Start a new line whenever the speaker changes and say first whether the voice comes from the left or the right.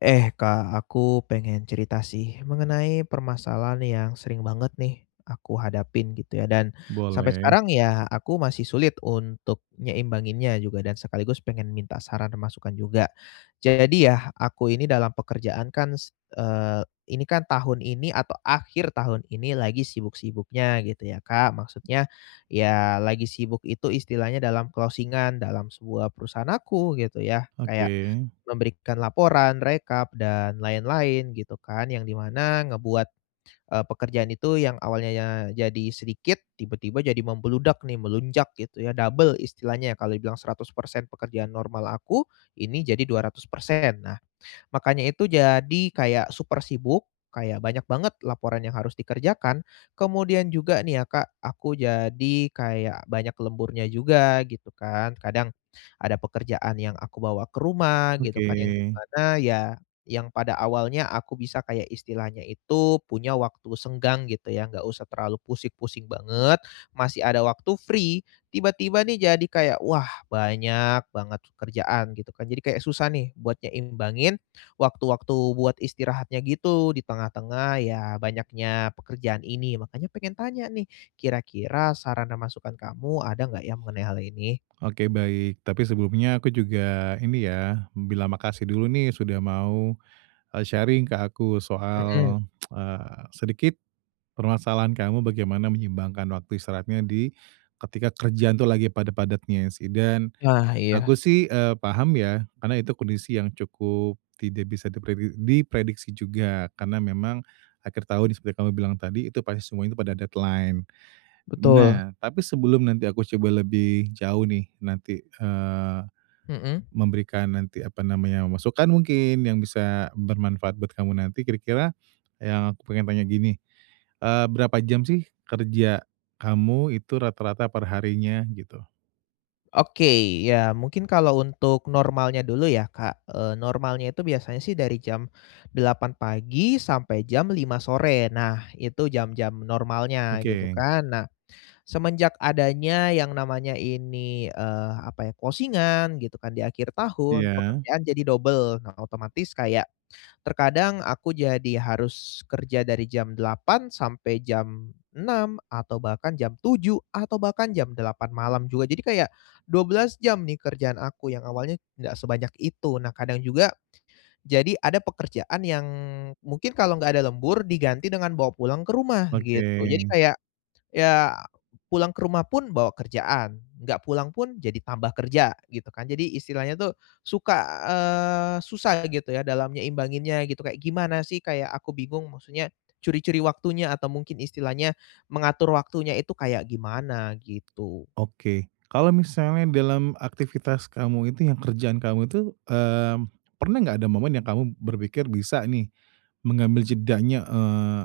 left: Eh Kak, aku pengen cerita sih, mengenai permasalahan yang sering banget nih, aku hadapin, gitu ya, dan, sampai
right: Boleh.
left: sekarang, ya, aku masih sulit untuk nyeimbanginnya juga, dan sekaligus pengen minta saran, masukan juga. Jadi ya, aku ini dalam pekerjaan kan se eee, ini kan tahun ini atau akhir tahun ini, lagi sibuk-sibuknya, gitu ya Kak. Maksudnya, ya, lagi sibuk itu istilahnya dalam closing-an dalam sebuah perusahaan aku, gitu ya, kayak,
right: Oke.
left: memberikan laporan, rekap dan lain-lain, gitu kan, yang di mana ngebuat, eee, pekerjaan itu yang awalnya, jadi sedikit, tiba-tiba jadi membludak nih, melonjak gitu ya, double istilahnya, kalau dibilang 100% pekerjaan normal aku, ini jadi 200%. Nah, makanya itu, jadi, kayak super sibuk, kayak, banyak banget laporan yang harus dikerjakan. Kemudian juga nih, ya, Kak, aku jadi kayak banyak lemburnya juga, gitu kan, kadang ada pekerjaan yang aku bawa ke rumah, gitu
right: Oke.
left: kan, yang di mana, ya, yang pada awalnya aku bisa kayak istilahnya itu, punya waktu senggang, gitu ya, nggak usah terlalu pusing-pusing banget masih ada waktu free, tiba-tiba nih, jadi kayak "Wah, banyak banget pekerjaan," gitu kan, jadi kayak susah nih, buat nyeimbangin waktu-waktu buat istirahatnya, gitu, di tengah-tengah, ya, banyaknya pekerjaan ini. Makannya, pengen tanya nih, kira-kira saran dan masukan kamu, ada enggak ya, mengenai hal ini?
right: Oke, baik. Tapi sebelumnya aku juga, ini ya, bilang makasih dulu nih sudah mau, eee, sharing ke aku
left: Mhm.
right: soal, eee, sedikit permasalahan kamu bagaimana menyeimbangkan waktu istirahatnya di ketika kerjaan itu lagi padat-padatnya sehi dan
left: Nah, iya.
right: aku sih, eee, paham ya, karena itu kondisi yang cukup tidak bisa dipredi diprediksi juga, karena memang akhir tahun di seperti yang kamu bilang tadi, itu pasti semuanya pada deadline.
left: Betul.
right: Nah, tapi sebelum nanti aku coba lebih jauh nih, nanti, eee,
left: Mhm?
right: memberikan nanti, apa namanya, masukkan mungkin, yang bisa bermanfaat buat kamu nanti, kira-kira yang aku pengen tanya gini, eee, berapa jam sih, kerja kamu itu rata-rata per harinya, gitu?
left: Oke, ya, mungkin kalau untuk normalnya dulu, ya, Kak, eee, normalnya itu biasanya sih dari jam 8.00 pagi, sampai jam 5.00 sore, nah, itu jam-jam normalnya, gitu
right: Oke.
left: kan. Nah, semenjak adanya yang namanya ini, eee, apa ya, closing-an gitu kan, di akhir tahun
right: Iya?
left: pekerjaan jadi double. Nah, otomatis kayak, terkadang aku jadi harus kerja dari jam 8.00 sampai jam 6.00, atau bahkan jam 7.00, atau bahkan jam 8.00 malam juga, jadi, kayak 12 jam nih, kerjaan aku, yang awalnya nggak sebanyak itu. Nah, kadang juga, jadi ada pekerjaan yang mungkin kalau nggak ada lembur, diganti dengan bawa pulang ke rumah, gitu,
right: Oke.
left: jadi kayak, ya, pulang ke rumah pun bawa kerjaan, nggak pulang pun jadi tambah kerja, gitu kan. Jadi, istilahnya tuh, suka, eee, susah, gitu ya, dalam nyeimbanginnya, gitu, kayak, gimana sih, kayak, aku bingung maksudnya curi-curi waktunya, atau mungkin istilahnya mengatur waktunya itu, kayak gimana, gitu?
right: Oke. Kalau misalnya dalam aktivitas kamu, itu yang kerjaan kamu itu, eee, pernah nggak ada momen yang kamu berpikir, bisa nih, mengambil jedanya, eee,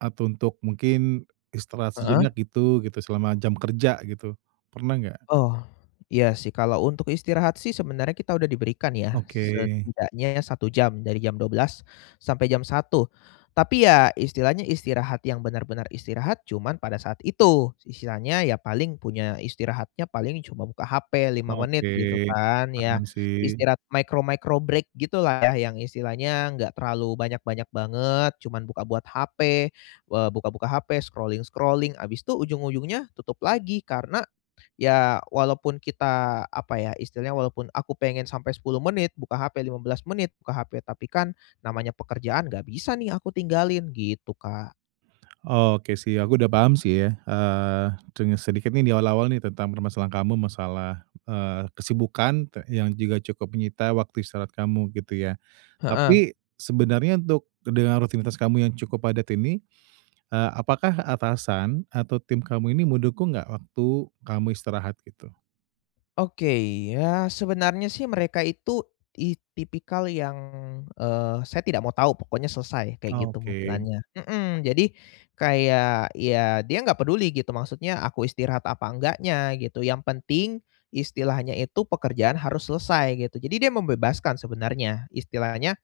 right: atau untuk mungkin istirahat
left: Heeh?
right: sejenak gitu gitu selama jam kerja, gitu, pernah nggak?
left: Oh, iya sih, kalau untuk istirahat sih sebenarnya kita udah diberikan ya,
right: Oke.
left: setidaknya, 1 jam dari jam 12.00 sampai jam 1.00. Tapi, ya, istilahnya istirahat yang benar-benar istirahat cuman pada saat itu, istilahnya, ya paling punya istirahatnya paling cuma buka HP 5
right: Oke,
left: menit, gitu kan, ya,
right: paham sih.
left: istirahat micro-micro break gitulah, yang istilahnya nggak terlalu banyak-banyak banget cuman buka buat HP, eee, buka-buka HP, scrolling-scrolling habis itu, ujung-ujungnya, tutup lagi. Karena, ya, walaupun kita, apa ya, istilahnya, walaupun aku pengen sampai 10 menit buka HP, 15 menit buka HP. Tapi kan, namanya pekerjaan nggak bisa nih, aku tinggalin, gitu Kak.
right: Oke sih, aku udah paham sih ya, eee, tanya sedikit nih, di awal-awal nih, tentang permasalahan kamu masalah, eee, kesibukan te yang juga cukup menyita waktu istirahat kamu, gitu ya?
left: Heeh.
right: Tapi, sebenarnya untuk dengan rutinitas kamu yang cukup padat ini, eee, apakah atasan, atau tim kamu ini mendukung nggak, waktu, kamu istirahat, gitu?
left: Oke, ya sebenarnya sih, mereka itu it tipikal yang, eee, "Saya tidak mau tahu pokoknya selesai," kayak gitu,
right: Oke.
left: modelannya, mhm. Jadi, kayak, ya, dia nggak peduli, gitu, maksudnya, aku istirahat apa enggaknya, gitu. Yang penting, istilahnya itu pekerjaan harus selesai, gitu, jadi dia membebaskan sebenarnya, istilahnya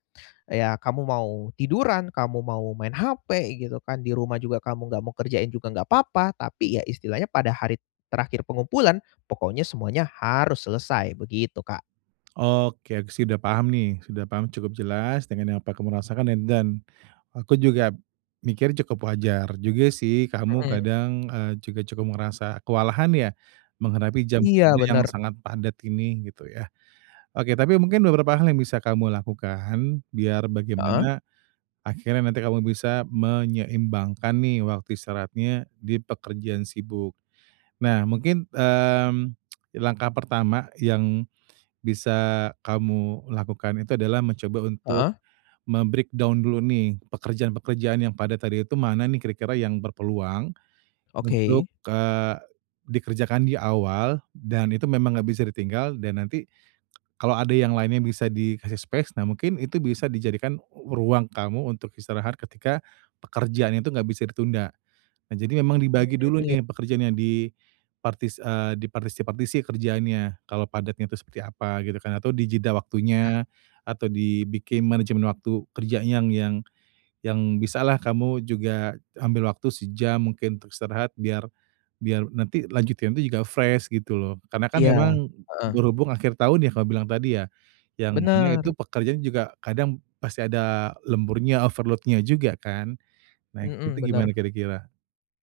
left: "Ya kamu mau tiduran, kamu mau main HP, gitu kan, di rumah juga kamu nggak mau kerjain juga nggak papa," tapi, ya istilahnya pada hari terakhir pengumpulan, pokoknya semuanya harus selesai, begitu Kak.
right: Oke, aku sih udah paham nih, sudah paham cukup jelas, dengan apa kamu rasakan ed dan, aku juga mikir, cukup wajar juga sih, kamu
left: Mhm.
right: kadang, eee, juga cukup merasa kewalahan, ya, menghadapi jam
left: Iya,
right: kerja yang
left: benar.
right: sangat padat ini, gitu ya? Oke, tapi mungkin beberapa hal yang bisa kamu lakukan biar
left: Heeh?
right: bagaimana akhirnya nanti kamu bisa menyeimbangkan nih, waktu istirahatnya di pekerjaan sibuk. Nah, mungkin, mmm, langkah pertama yang bisa kamu lakukan itu, adalah, mencoba untuk
left: Heeh?
right: mem-breakdown dulu nih, pekerjaan-pekerjaan yang padat tadi itu, "Mana nih, kira-kira yang berpeluang
left: Oke.
right: untuk, eee, dikerjakan di awal, dan, itu memang nggak bisa ditinggal," dan, nanti kalau ada yang lainnya, bisa dikasih space. Nah, mungkin itu bisa dijadikan ruang kamu untuk istirahat, ketika, pekerjaan itu nggak bisa ditunda. Nah, jadi memang
left: Mmm,
right: dibagi dulu
left: iya.
right: nih, pekerjaan yang di partis eee, dipartisi-partisi kerjaannya, kalau padatnya itu seperti apa, gitu kan, atau di jeda
left: Iya.
right: waktunya, atau dibikin manajemen waktu kerjanya yang yang yang bisalah, kamu juga ambil waktu sejam mungkin untuk istirahat biar biar nanti lanjutinnya itu juga fresh, gitu loh. Karena kan,
left: Iya,
right: memang,
left: heeh.
right: berhubung akhir tahun ya, kamu bilang tadi ya, yang mana itu
left: Benar.
right: pekerjaan juga kadang pasti ada lemburnya, overload-nya juga kan? Nah, itu
left: Mhm, benar.
right: gimana, kira-kira?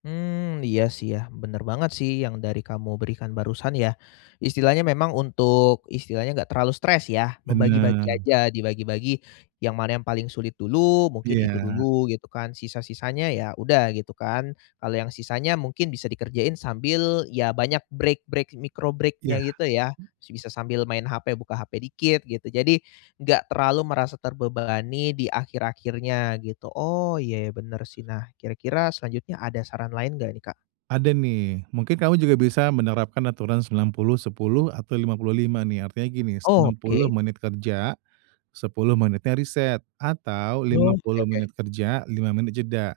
left: Mmm, iya sih, ya, benar banget sih, yang dari kamu berikan barusan, ya. Istilahnya memang untuk istilahnya nggak terlalu stres, ya? Membagi-bagi
right: Benar.
left: aja, dibagi-bagi, yang mana yang paling sulit dulu, mungkin itu
right: Iya.
left: dulu, gitu kan? Sisa-sisanya, ya udah, gitu kan? Kalau yang sisanya mungkin bisa dikerjain sambil, ya, banyak break-break micro break-nya,
right: Iya.
left: gitu ya? Bisa sambil main HP buka HP dikit, gitu. Jadi, nggak terlalu merasa terbebani di akhir-akhirnya, gitu, oh, iya ya benar sih. Nah, kira-kira selanjutnya ada saran lain nggak nih, Kak?
right: Ada nih, mungkin kamu juga bisa menerapkan aturan 90:10, atau 50:5 nih, artinya gini, 90
left: Oke.
right: menit kerja, 10 menitnya reset, atau, lima
left: Oh, oke
right: puluh
left: oke.
right: menit kerja, 5 menit jeda.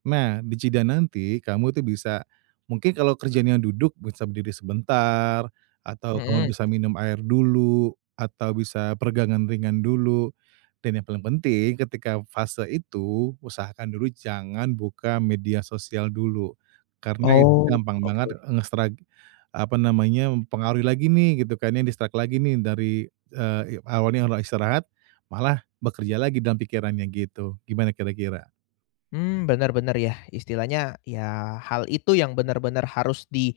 right: Nah, d ijeda nanti kamu itu bisa mungkin kalau kerjanya duduk bisa berdiri sebentar, atau kamu
left: Mhm.
right: bisa minum air dulu, atau bisa peregangan ringan dulu dan yang paling penting ketika fase itu, usahakan dulu jangan buka media sosial dulu. Karena, itu
left: Oh,
right: gampang
left: oke.
right: banget, eee, ngestrak apa namanya, mempengaruhi lagi nih, gitu kan ya, distract lagi nih dari, eee, i awalnya udah istirahat, malah bekerja lagi dalam pikirannya, gitu, gimana kira-kira?
left: Mmm, benar benar ya, istilahnya, ya, hal itu yang benar-benar harus di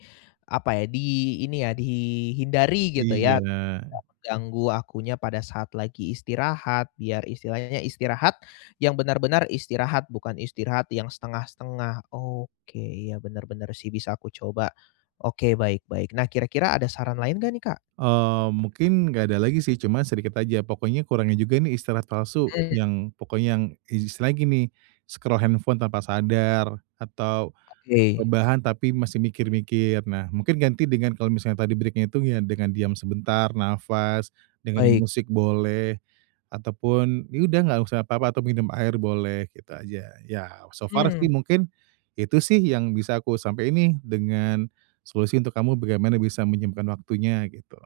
left: apa ya, di ini ya, dihindari, gitu ya?
right: Iya.
left: Nggak menganggu akunya pada saat lagi istirahat, biar istilahnya, istirahat, yang benar-benar istirahat, bukan istirahat yang setengah-setengah, oke, iya benar-benar sih, bisa aku coba. Oke, baik-baik, nah, kira-kira ada saran lain enggak nih, Kak?
right: Eee, mungkin nggak ada lagi sih, cuma sedikit aja, pokoknya kurangin juga nih istirahat palsu
left: Mmm.
right: yang pokoknya yang, istilahnya gini, scroll handphone tanpa sadar, atau
left: Oke.
right: rebahan, tapi masih mikir-mikir. Nah, mungkin ganti dengan kalau misalnya tadi break-nya itu ya dengan diam sebentar, nafas, dengerin
left: Baik.
right: musik boleh ataupun, ya udah, nggak usah apa-apa, atau minum air boleh gitu aja, ya so far
left: Mmm.
right: sih, mungkin, itu sih, yang bisa aku sampein nih dengan solusi untuk kamu bagaimana bisa menyeimbangkan waktunya, gitu.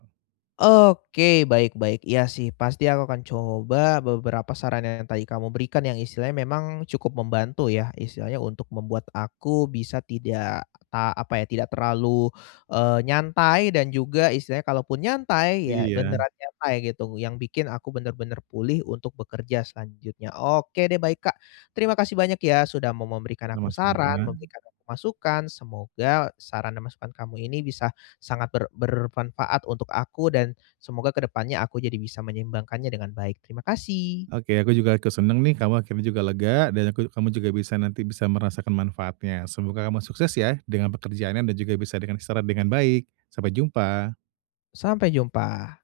left: Oke, baik-baik, iya sih, pasti aku akan coba beberapa sarannya yang tadi kamu berikan yang istilahnya memang, cukup membantu ya? Istilahnya, untuk membuat aku bisa tidak, a apa ya tidak terlalu, eee, nyantai dan juga istilahnya kalaupun nyantai, ya,
right: Iya.
left: beneran nyantai, gitu, yang bikin aku benar-benar pulih untuk bekerja selanjutnya, oke deh, baik Kak. Terima kasih banyak ya, sudah mau memberikan aku saran,
right: Sama-sama.
left: memberikan aku masukan, semoga saran dan masukan kamu ini bisa sangat ber bermanfaat untuk aku, dan, semoga ke depannya aku jadi bisa menyeimbangkannya dengan baik. Terima kasih.
right: Oke, aku juga ikut senang nih, kamu akhirnya juga lega dan aku kamu juga bisa nanti bisa merasakan manfaatnya. Semoga kamu sukses ya, dengan pekerjaannya, dan juga bisa dengan istirahat dengan baik. Sampai jumpa.
left: Sampai jumpa.